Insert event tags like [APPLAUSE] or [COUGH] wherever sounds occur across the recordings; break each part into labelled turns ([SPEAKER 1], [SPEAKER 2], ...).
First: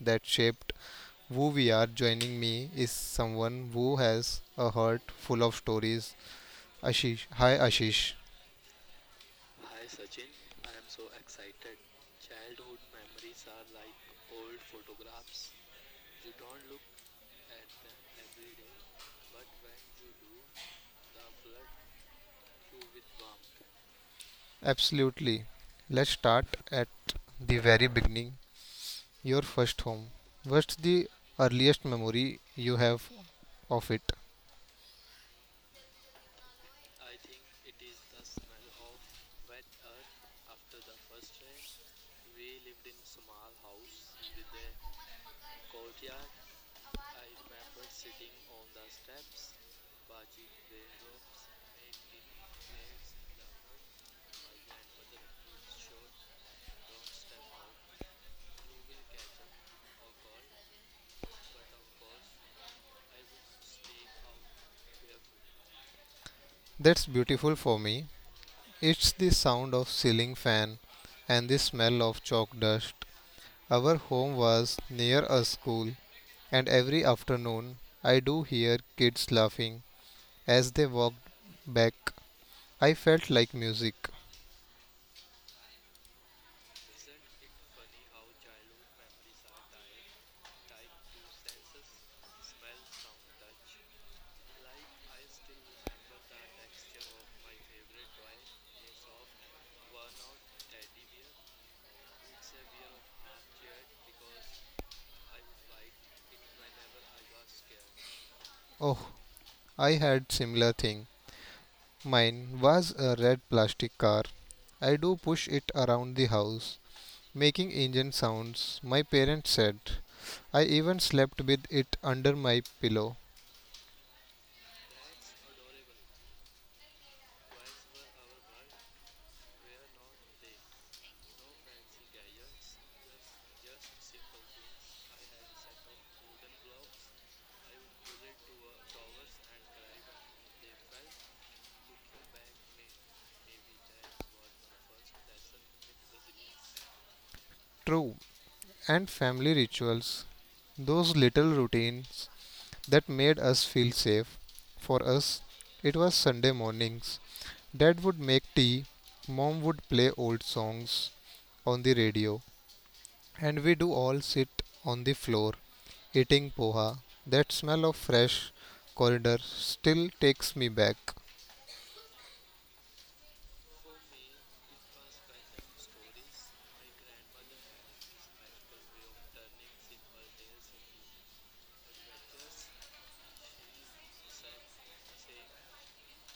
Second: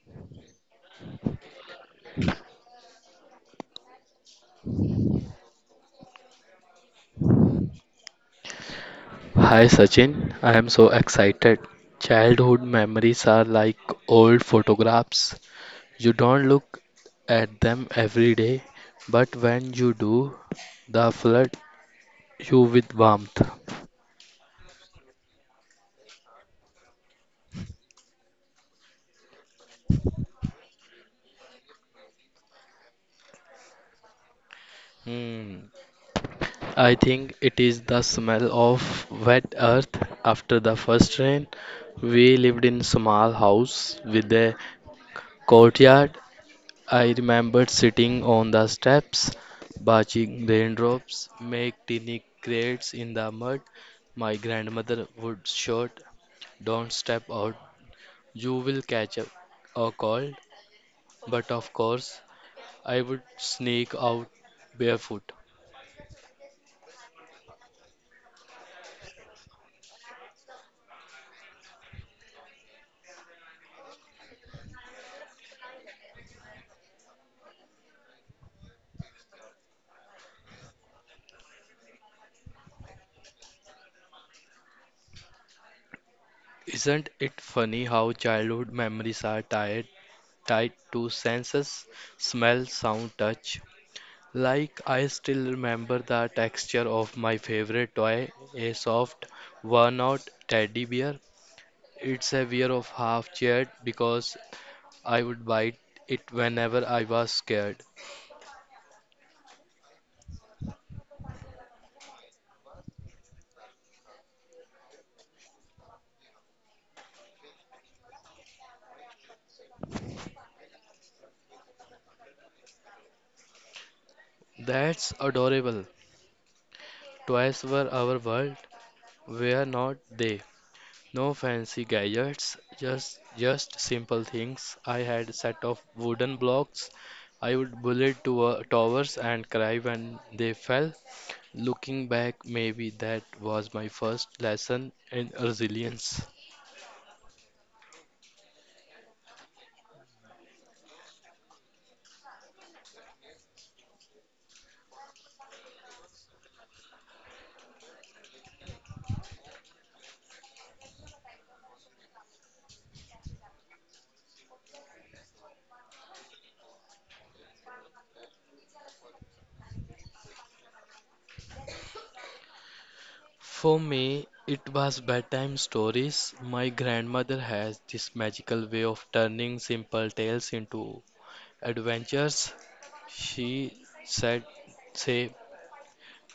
[SPEAKER 1] that shaped who we are. Joining me is someone who has a heart full of stories. Ashish, hi Ashish.
[SPEAKER 2] Hi Sachin, I am so excited. Childhood memories are like old photographs. You don't look at them every day, but when you do, they flood you with warmth.
[SPEAKER 1] Absolutely. Let's start at the very beginning. Your first home. What's the earliest memory you have of it?
[SPEAKER 2] Hmm. I think it is the smell of wet earth after the first rain. We lived in small house with a courtyard. I remembered sitting on the steps, watching raindrops make tiny crates in the mud. My grandmother would shout, "Don't step out, you will catch a cold." But of course, I would sneak out barefoot.
[SPEAKER 1] That's beautiful for me. It's the sound of ceiling fan and the smell of chalk dust. Our home was near a school and every afternoon I do hear kids laughing as they walked back. I felt like music.
[SPEAKER 2] Isn't it funny how childhood memories are tied to senses, smell, sound, touch? Like I still remember the texture of my favorite toy, a soft, worn-out teddy bear. It's a wear of half cheered because I would bite it whenever I was scared.
[SPEAKER 1] Oh, I had similar thing. Mine was a red plastic car. I do push it around the house, making engine sounds, my parents said. I even slept with it under my pillow.
[SPEAKER 2] That's adorable. Toys were our world, were not they? No fancy gadgets, just simple things. I had a set of wooden blocks. I would bullet to towers and cry when they fell. Looking back, maybe that was my first lesson in resilience.
[SPEAKER 1] True, and family rituals. Those little routines that made us feel safe. For us, it was Sunday mornings. Dad would make tea, mom would play old songs on the radio, and we'd all sit on the floor eating poha. That smell of fresh corridor still takes me back.
[SPEAKER 2] For me, it was bedtime stories. My grandmother has this magical way of turning simple tales into adventures. She said, say,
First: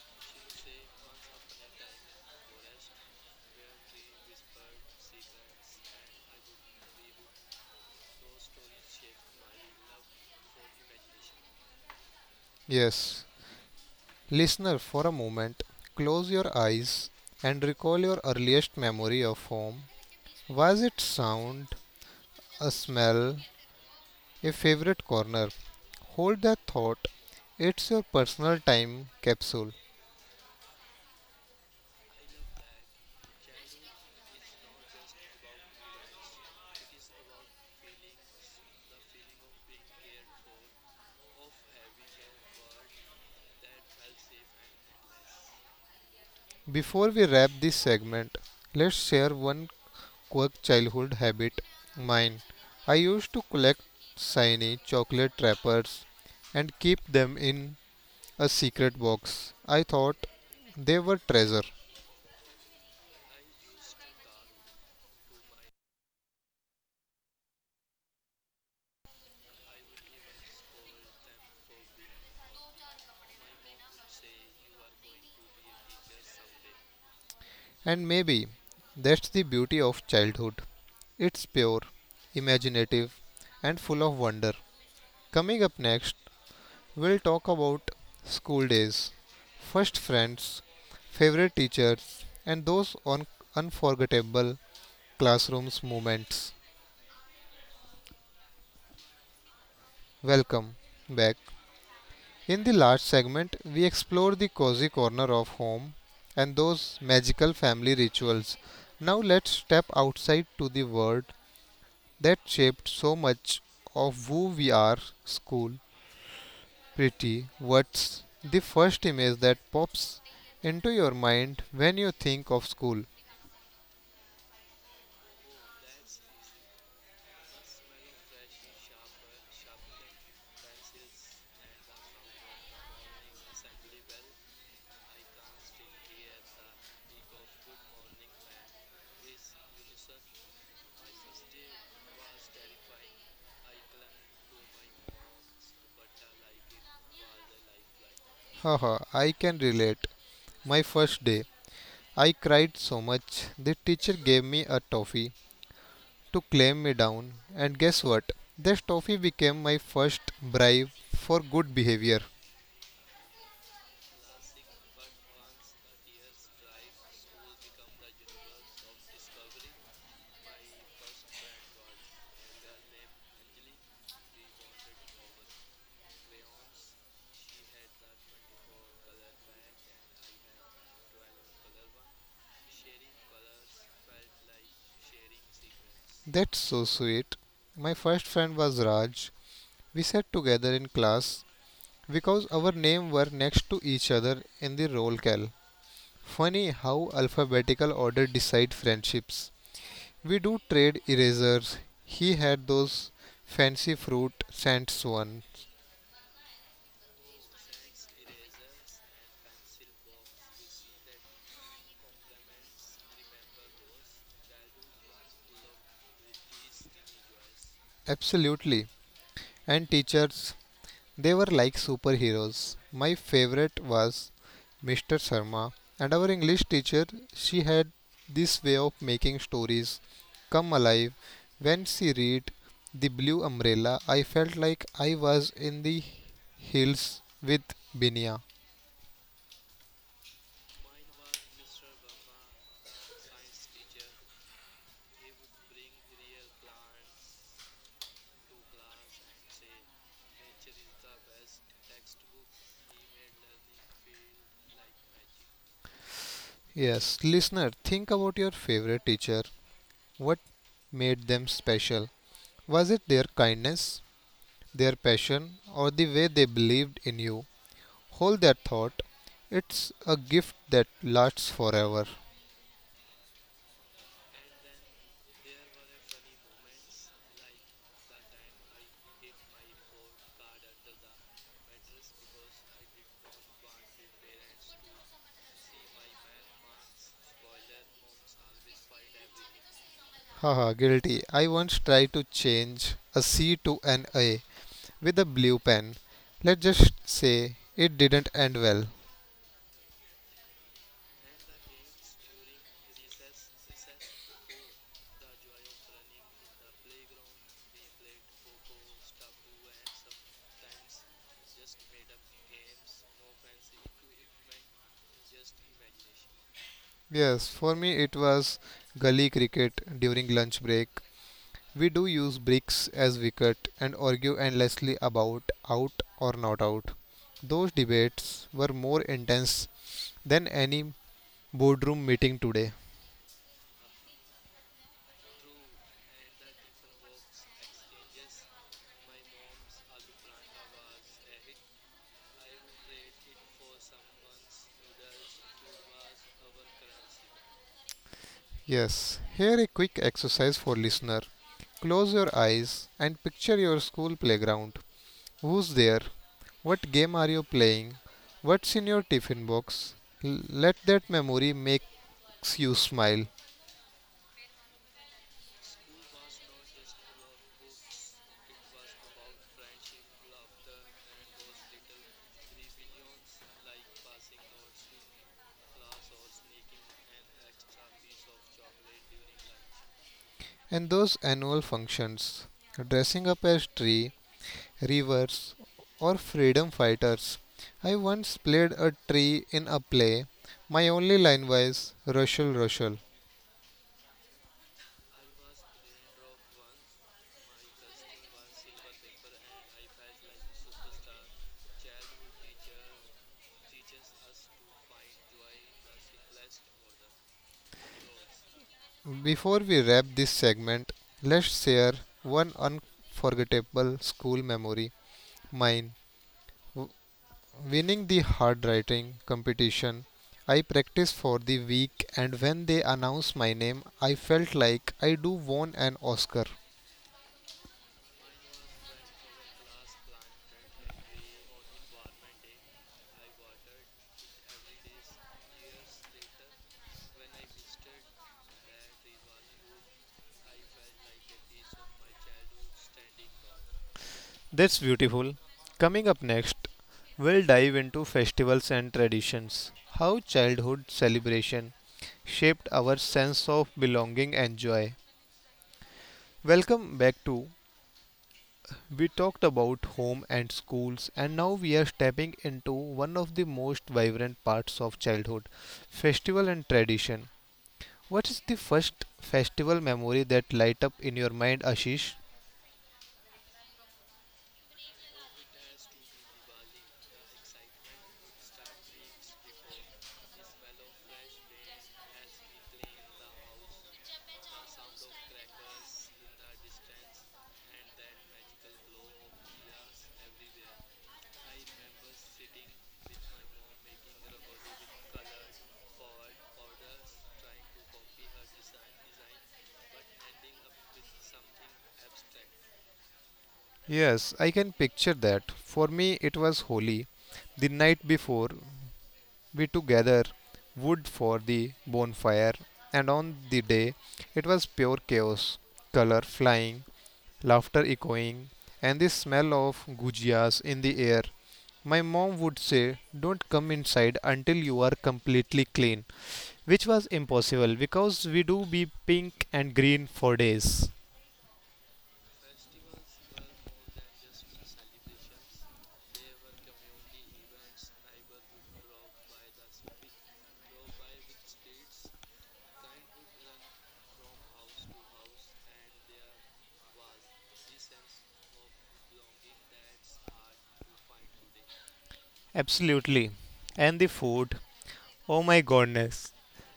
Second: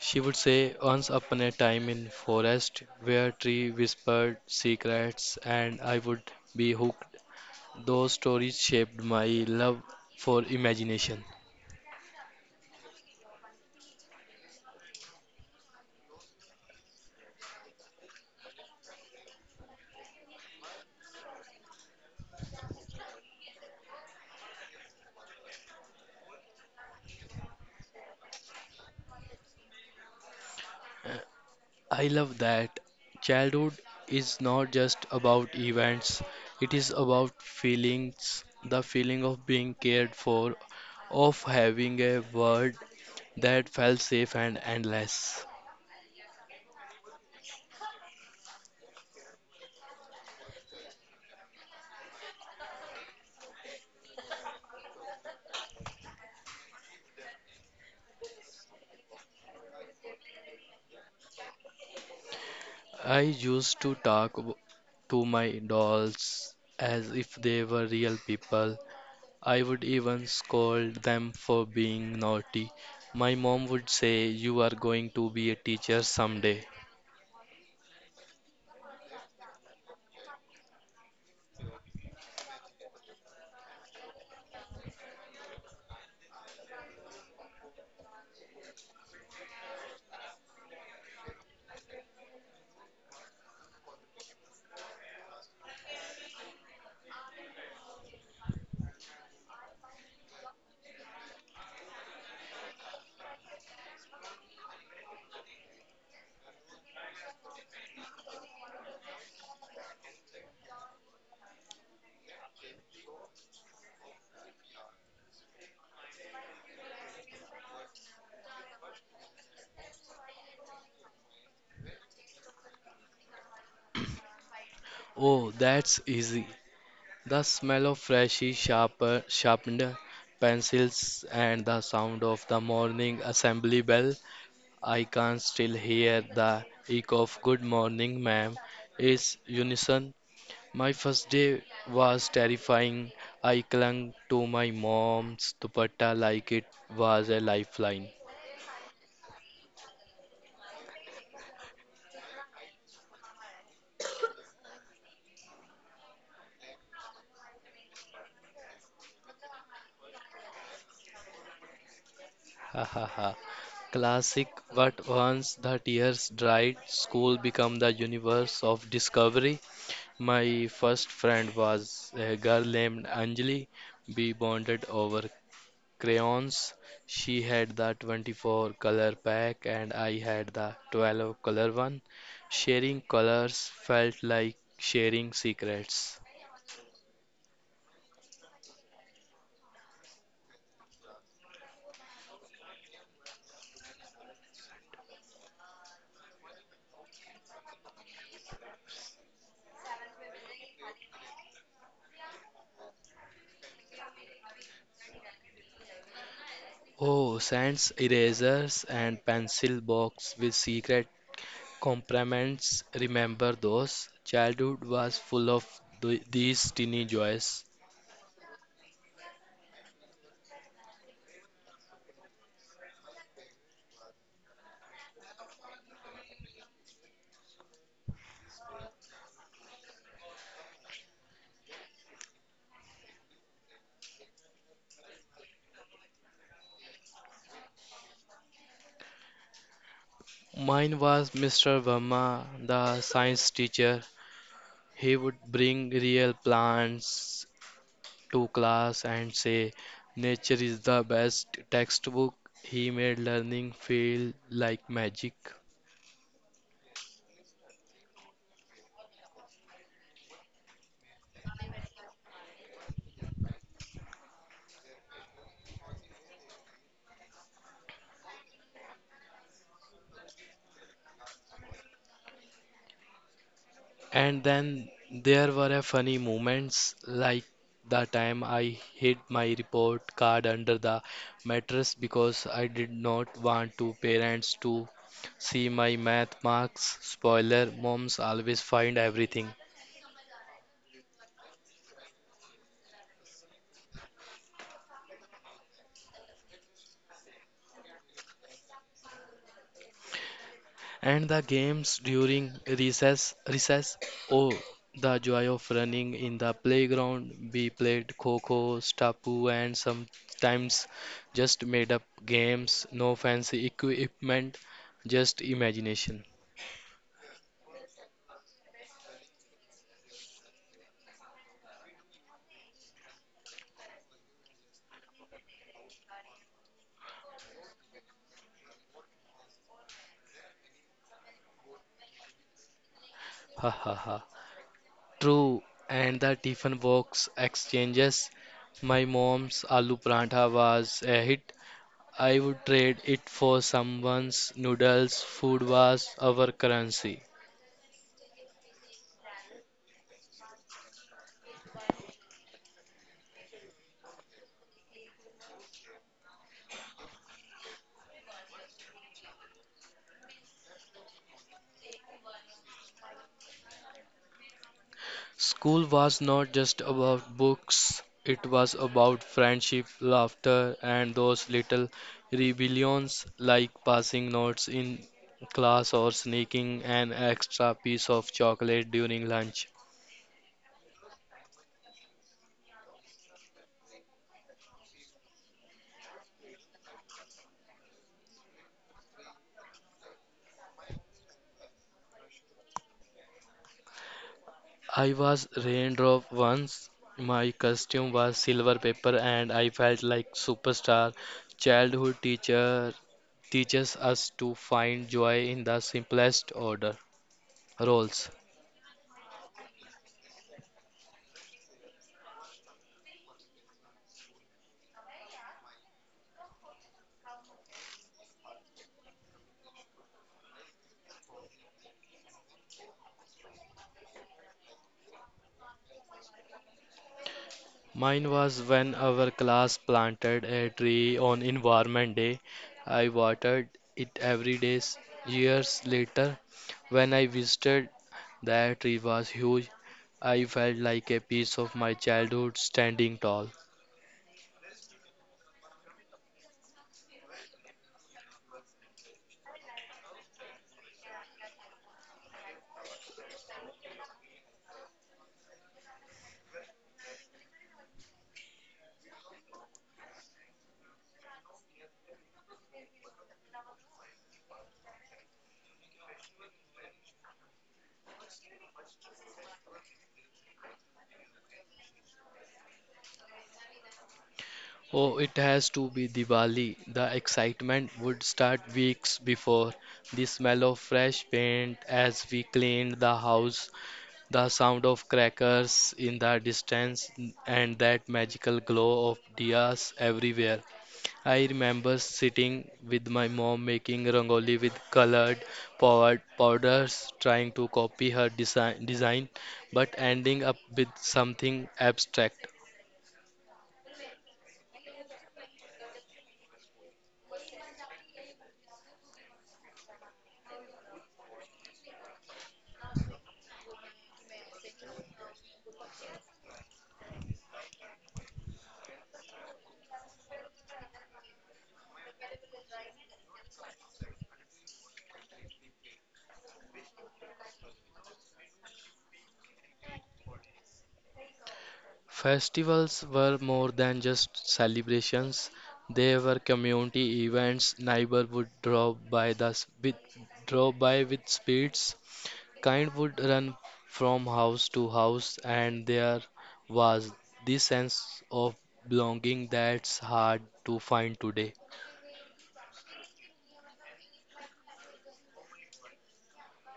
[SPEAKER 2] she would say, once upon a time in forest where tree whispered secrets and I would be hooked. Those stories shaped my love for imagination.
[SPEAKER 1] Yes, listener, for a moment, close your eyes and recall your earliest memory of home. Was it sound, a smell, a favorite corner. Hold that thought. It's your personal time capsule.
[SPEAKER 2] I love that childhood is not just about events, it is about feelings, the feeling of being cared for, of having a world that felt safe and endless.
[SPEAKER 1] Before we wrap this segment, let's share one quirk childhood habit. Mine. I used to collect shiny chocolate wrappers and keep them in a secret box. I thought they were treasure.
[SPEAKER 2] I used to to my dolls as if they were real people. I would even scold them for being naughty. My mom would say, "You are going to be a teacher someday."
[SPEAKER 1] And maybe that's the beauty of childhood. It's pure, imaginative, and full of wonder. Coming up next, we'll talk about school days, first friends, favorite teachers, and those unforgettable classrooms moments. Welcome back. In the last segment, we explored the cozy corner of home and those magical family rituals. Now let's step outside to the world that shaped so much of who we are, school. Pretty, what's the first image that pops into your mind when you think of school?
[SPEAKER 2] Oh, that's easy. The smell of sharpened pencils and the sound of the morning assembly bell. I can still hear the echo of "good morning, ma'am," is unison. My first day was terrifying. I clung to my mom's dupatta like it was a lifeline.
[SPEAKER 1] Haha, I can relate. My first day, I cried so much. The teacher gave me a toffee to calm me down, and guess what? This toffee became my first bribe for good behavior.
[SPEAKER 2] Ha ha ha. Classic, but once the tears dried, school became the universe of discovery. My first friend was a girl named Anjali. We bonded over crayons. She had the 24 color pack and I had the 12 color one. Sharing colors felt like sharing secrets.
[SPEAKER 1] That's so sweet. My first friend was Raj. We sat together in class because our names were next to each other in the roll call. Funny how alphabetical order decide friendships. We do trade erasers. He had those fancy fruit scents ones.
[SPEAKER 2] Oh, sands, erasers, and pencil box with secret compartments. Remember those? Childhood was full of these teeny joys.
[SPEAKER 1] Absolutely. And teachers, they were like superheroes. My favorite was Mr. Sharma. And our English teacher, she had this way of making stories come alive. When she read The Blue Umbrella, I felt like I was in the hills with Binia.
[SPEAKER 2] Mine was Mr. Verma, the science teacher. He would bring real plants to class and say, "Nature is the best textbook." He made learning feel like magic.
[SPEAKER 1] Yes, listener, think about your favorite teacher. What made them special? Was it their kindness, their passion, or the way they believed in you? Hold that thought. It's a gift that lasts forever.
[SPEAKER 2] And then there were a funny moments like the time I hid my report card under the mattress because I did not want to parents to see my math marks. Spoiler, moms always find everything.
[SPEAKER 1] Haha, guilty. I once tried to change a C to an A with a blue pen. Let's just say it didn't end well.
[SPEAKER 2] And the games during recess, oh, the joy of running in the playground. We played kho-kho, stapu, and sometimes just made up games, no fancy equipment, just imagination.
[SPEAKER 1] Yes, for me it was gully cricket during lunch break. We do use bricks as wicket and argue endlessly about out or not out. Those debates were more intense than any boardroom meeting today.
[SPEAKER 2] Ha ha ha. True, and the Tiffin box exchanges. My mom's aloo prantha was a hit. I would trade it for someone's noodles. Food was our currency.
[SPEAKER 1] Yes, here a quick exercise for listener. Close your eyes and picture your school playground. Who's there? What game are you playing? What's in your tiffin box? Let that memory makes you smile.
[SPEAKER 2] School was not just about books, it was about friendship, laughter, and those little rebellions like passing notes in class or sneaking an extra piece of chocolate during lunch.
[SPEAKER 1] And those annual functions, dressing up as tree, rivers, or freedom fighters. I once played a tree in a play. My only line was Rushel Rushel.
[SPEAKER 2] I was raindrop once. My costume was silver paper and I felt like superstar. Childhood teacher teaches us to find joy in the simplest order roles.
[SPEAKER 1] Before we wrap this segment, let's share one unforgettable school memory. Mine. Winning the hard writing competition. I practiced for the week and when they announced my name, I felt like I do won an Oscar.
[SPEAKER 2] Mine was when our class planted a tree on Environment Day. I watered it every day. Years later, when I visited, that tree was huge. I felt like a piece of my childhood standing tall.
[SPEAKER 1] That's beautiful. Coming up next, we'll dive into festivals and traditions, how childhood celebration shaped our sense of belonging and joy. Welcome back to we talked about home and schools and now we are stepping into one of the most vibrant parts of childhood, festival and tradition. What is the first festival memory that light up in your mind, Ashish?
[SPEAKER 2] Oh, it has to be Diwali. The excitement would start weeks before. The smell of fresh paint as we cleaned the house, the sound of crackers in the distance and that magical glow of diyas everywhere. I remember sitting with my mom making rangoli with colored powders, trying to copy her design, but ending up with something abstract.
[SPEAKER 1] Yes, I can picture that. For me, it was holy. The night before, we together wood for the bonfire, and on the day, it was pure chaos. Color flying, laughter echoing, and the smell of gujias in the air. My mom would say, "Don't come inside until you are completely clean," which was impossible because we do be pink and green for days.
[SPEAKER 2] Festivals were more than just celebrations, they were community events. Neighbor would drop by the s- with drop by with spirits. Kind would run from house to house, and there was this sense of belonging that's hard to find today.
[SPEAKER 1] Absolutely. And the food. Oh my goodness.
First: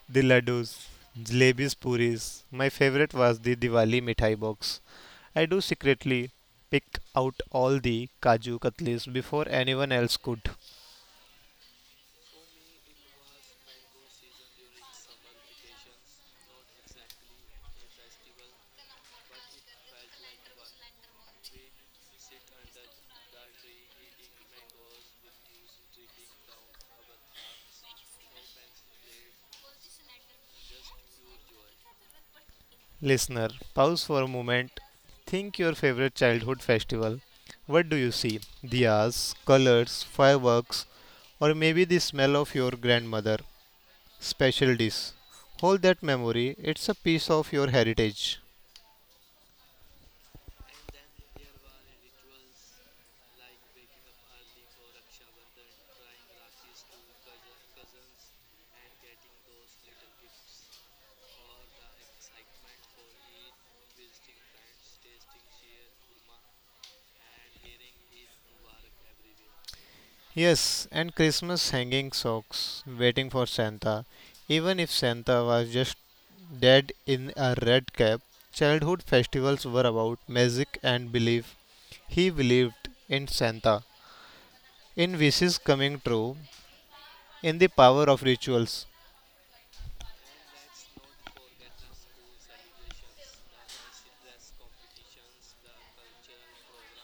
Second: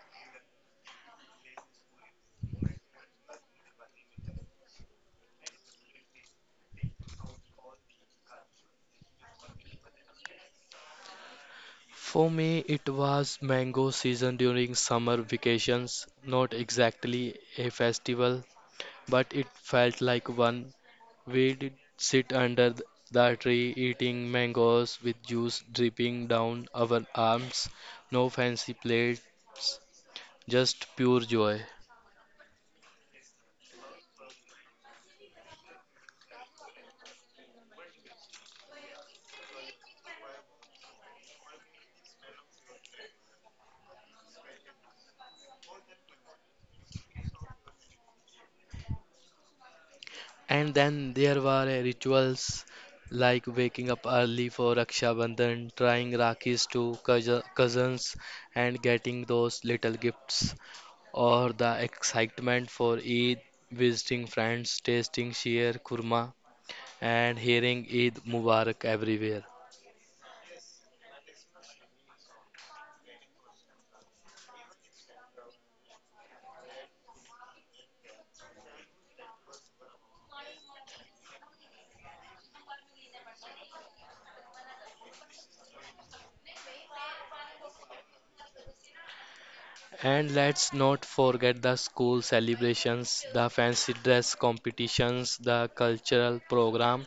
[SPEAKER 1] The laddus, jalebis, puris. My favorite was the Diwali mithai box. I do secretly pick out all the kaju katlis before anyone else could.
[SPEAKER 2] For me, it was mango season during summer vacations, not exactly a festival, but it felt like one. We did sit under the tree eating mangoes with juice dripping down our arms. No fancy plates, just pure joy.
[SPEAKER 1] Listener, pause for a moment. Think your favorite childhood festival. What do you see? Diyas, colors, fireworks, or maybe the smell of your grandmother special dish. Hold that memory, it's a piece of your heritage.
[SPEAKER 2] And then there were rituals like waking up early for Raksha Bandhan, trying Rakis to cousins, and getting those little gifts, or the excitement for Eid, visiting friends, tasting sheer kurma, and hearing Eid Mubarak everywhere.
[SPEAKER 1] Yes, and Christmas hanging socks, waiting for Santa. Even if Santa was just dead in a red cap, childhood festivals were about magic and belief. He believed in Santa, in wishes coming true, in the power of rituals.
[SPEAKER 2] And let's not forget the school celebrations, the fancy dress competitions, the cultural program.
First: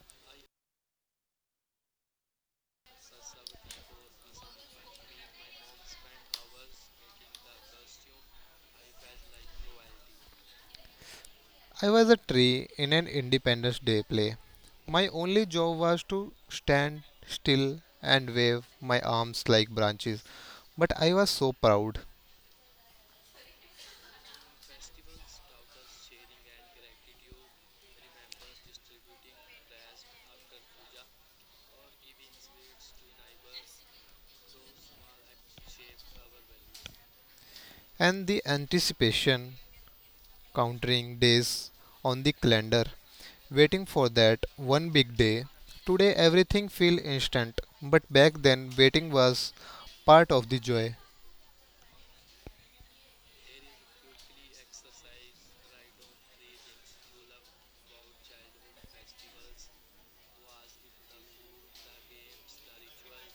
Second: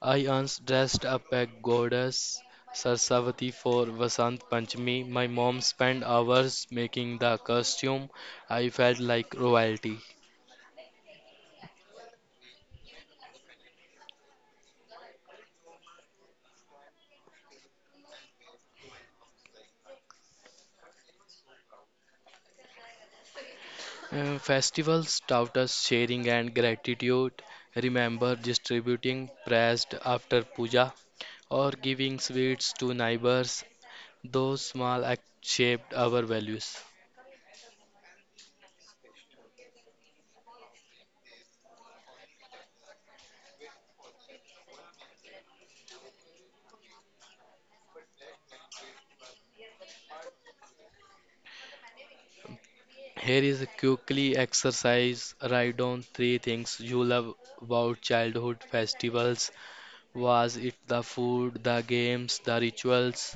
[SPEAKER 2] I once dressed up a goddess Saraswati for Vasant Panchami. My mom spent hours making the costume. I felt like royalty.
[SPEAKER 1] I was a tree in an Independence Day play. My only job was to stand still and wave my arms like branches. But I was so proud.
[SPEAKER 2] Festivals taught us sharing and gratitude. Remember distributing pressed after puja or giving sweets to neighbors. Those small acts shaped our values.
[SPEAKER 1] And the anticipation, counting days on the calendar, waiting for that one big day. Today everything feels instant, but back then waiting was part of the joy.
[SPEAKER 2] Here is a quickly exercise. Write down 3 things you love about childhood festivals. Was it the food, the games, the rituals,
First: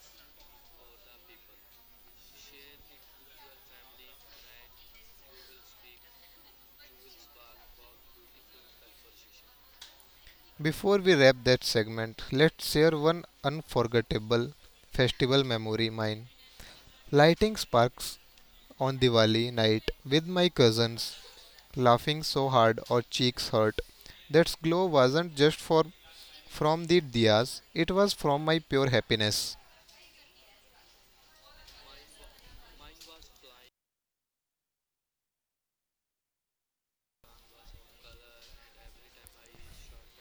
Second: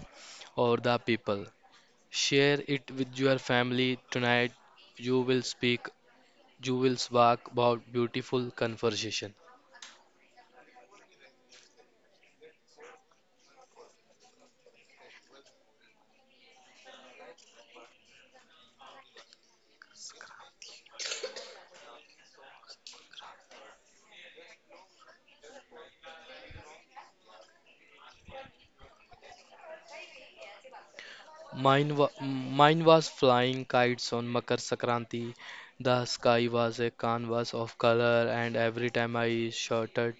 [SPEAKER 2] or the people? Share it with your family tonight. You will speak, you will spark about beautiful conversation.
[SPEAKER 1] Before we wrap that segment, let's share one unforgettable festival memory mine. Lighting sparks on Diwali night with my cousins, laughing so hard our cheeks hurt. That glow wasn't just for from the diyas, it was from my pure happiness.
[SPEAKER 2] Mine was flying kites on Makar Sakranti. The sky was a canvas of color, and every time I shouted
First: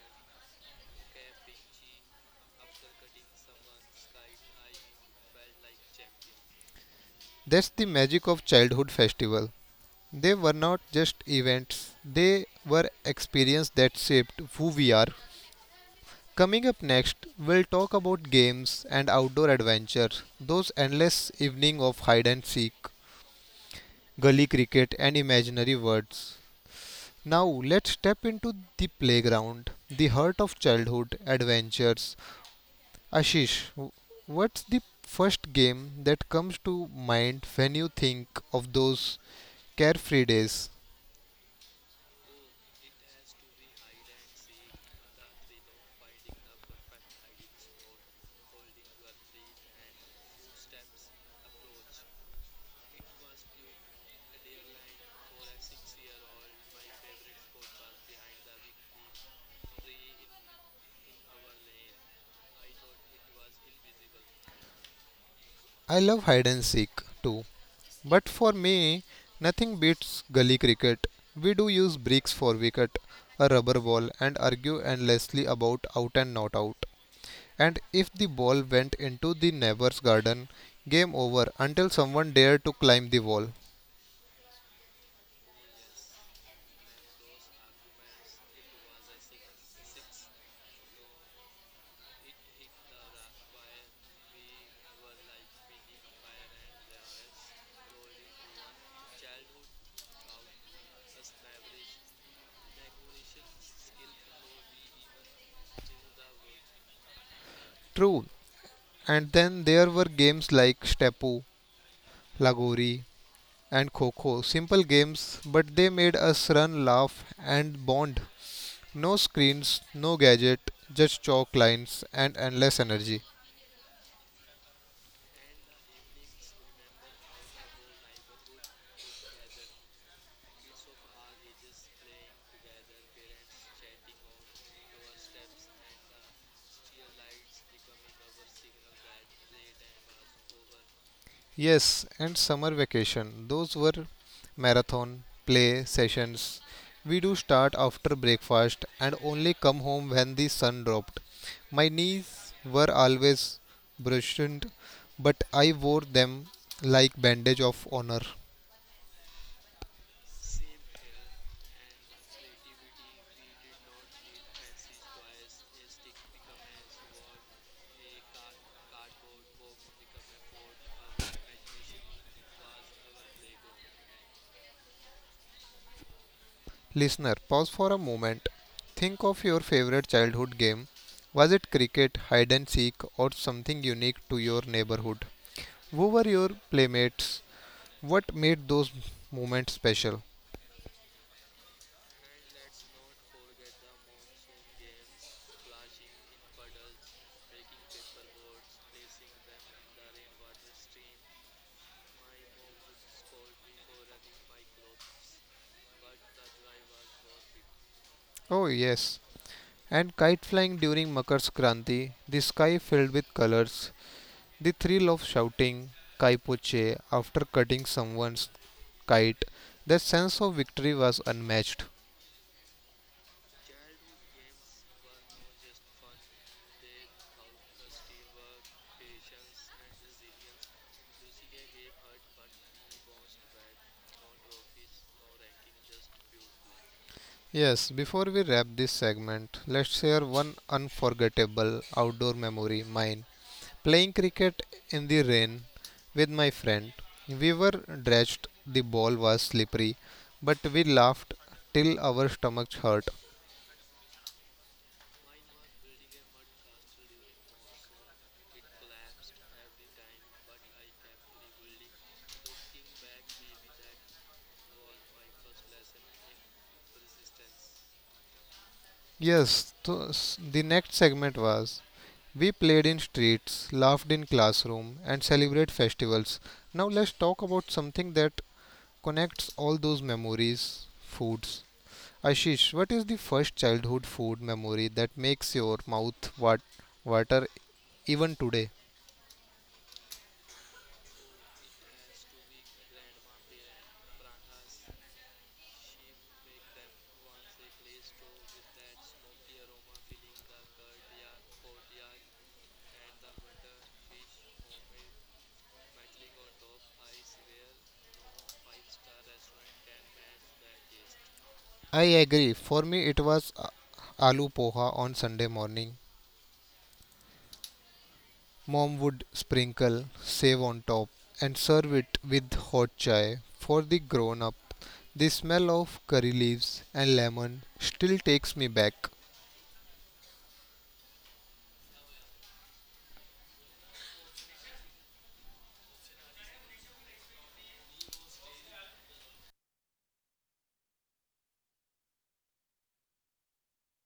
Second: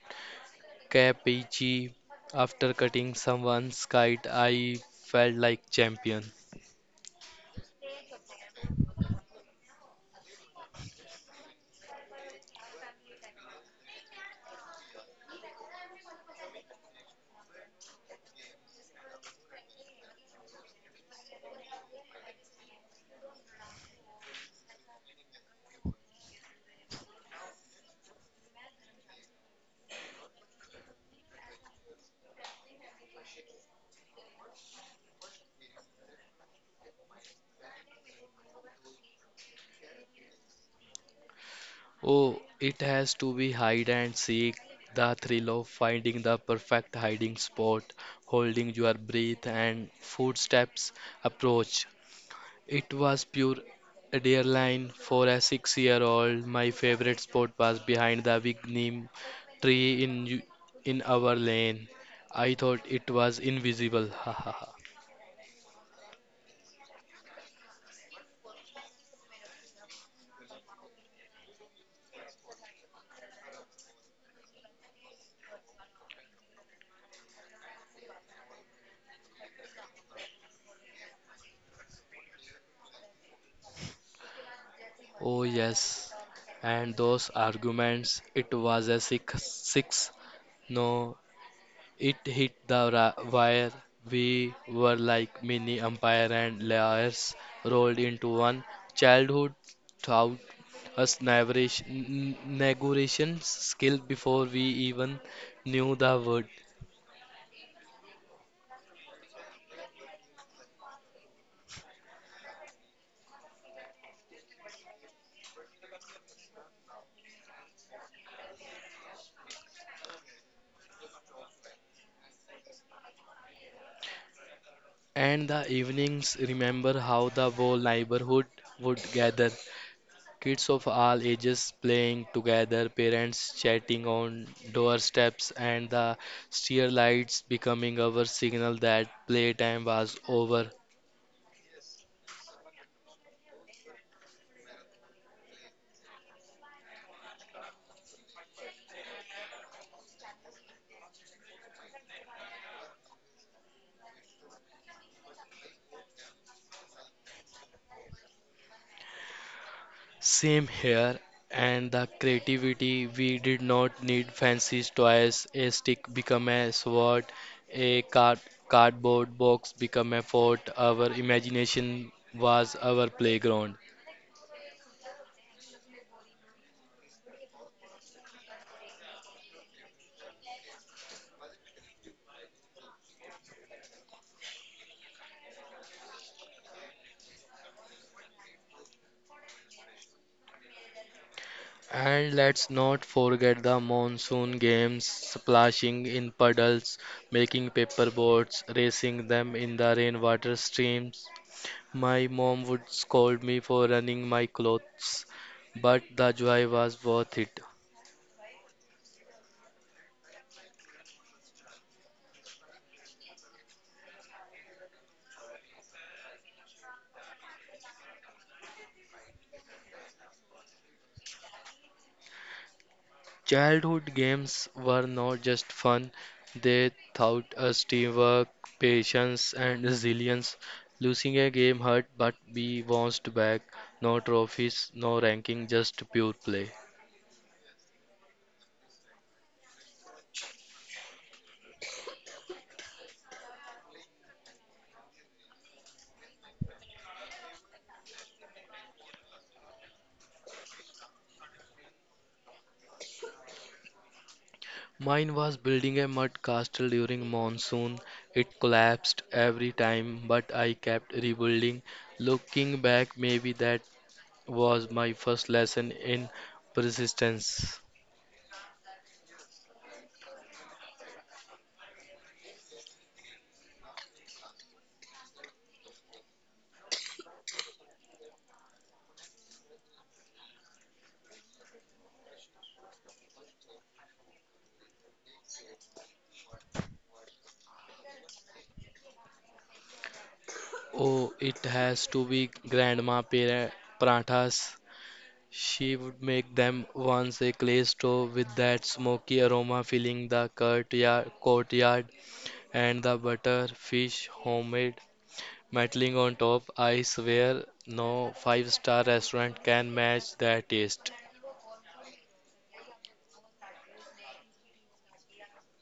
[SPEAKER 2] KPG. After cutting someone's kite, I felt like champion.
[SPEAKER 1] That's the magic of childhood festival. They were not just events, they were experiences that shaped who we are. Coming up next, we'll talk about games and outdoor adventure, those endless evening of hide and seek, gully cricket and imaginary words. Now let's step into the playground, the heart of childhood adventures. Ashish, what's the first game that comes to mind when you think of those carefree days?
[SPEAKER 2] Oh, it has to be hide and seek, the thrill of finding the perfect hiding spot, holding your breath and footsteps approach. It was pure adrenaline for a six-year-old. My favorite spot was behind the big neem tree in our lane. I thought it was invisible. [LAUGHS]
[SPEAKER 1] I love hide and seek too, but for me, nothing beats gully cricket. We do use bricks for wicket, a rubber ball, and argue endlessly about out and not out. And if the ball went into the neighbor's garden, game over until someone dared to climb the wall.
[SPEAKER 2] Oh yes, and those arguments, it was a six, six. No, it hit the wire. We were like mini umpire and lawyers rolled into one. Childhood taught us negotiation skill before we even knew the word.
[SPEAKER 1] True. And then there were games like Stepu, Lagori, and Kho. Simple games, but they made us run, laugh, and bond. No screens, no gadget, just chalk lines and endless energy.
[SPEAKER 2] And the evenings, remember how the whole neighborhood would gather. Kids of all ages playing together, parents chatting on doorsteps, and the steer lights becoming our signal that playtime was over.
[SPEAKER 1] Yes, and summer vacation. Those were marathon play sessions. We do start after breakfast and only come home when the sun dropped. My knees were always bruised, but I wore them like bandage of honor.
[SPEAKER 2] Same here, and the creativity we did not need fancy toys. A stick become a sword, a cardboard box become a fort. Our imagination was our playground.
[SPEAKER 1] Listener, pause for a moment. Think of your favorite childhood game. Was it cricket, hide and seek, or something unique to your neighborhood? Who were your playmates? What made those moments special?
[SPEAKER 2] And let's not forget the monsoon games, splashing in puddles, making paper boats, racing them in the rainwater streams. My mom would scold me for running my clothes, but the joy was worth it.
[SPEAKER 1] Oh, yes. And kite flying during Makar Sankranti, the sky filled with colors, the thrill of shouting Kai Poche after cutting someone's kite, that sense of victory was unmatched.
[SPEAKER 2] Childhood games were not just fun, they taught us teamwork, patience, and resilience. Losing a game hurt, but we bounced back. No trophies, no ranking, just pure play.
[SPEAKER 1] Yes, before we wrap this segment, let's share one unforgettable outdoor memory mine. Playing cricket in the rain with my friend. We were drenched, the ball was slippery, but we laughed till our stomachs hurt.
[SPEAKER 2] Mine was building a mud castle during monsoon. It collapsed every time, but I kept rebuilding. Looking back, maybe that was my first lesson in persistence.
[SPEAKER 1] Yes, to, the next segment was we played in streets, laughed in classroom and celebrate festivals. Now let's talk about something that connects all those memories, foods. Ashish, what is the first childhood food memory that makes your mouth water even today?
[SPEAKER 2] Oh, it has to be grandma parathas. She would make them once a clay stove with that smoky aroma filling the courtyard and the butter, fish, homemade Mantling on top, I swear no 5-star restaurant can match that taste.
[SPEAKER 1] I agree. For me, it was aloo poha on Sunday morning. Mom would sprinkle save on top and serve it with hot chai for the grown up. The smell of curry leaves and lemon still takes me back.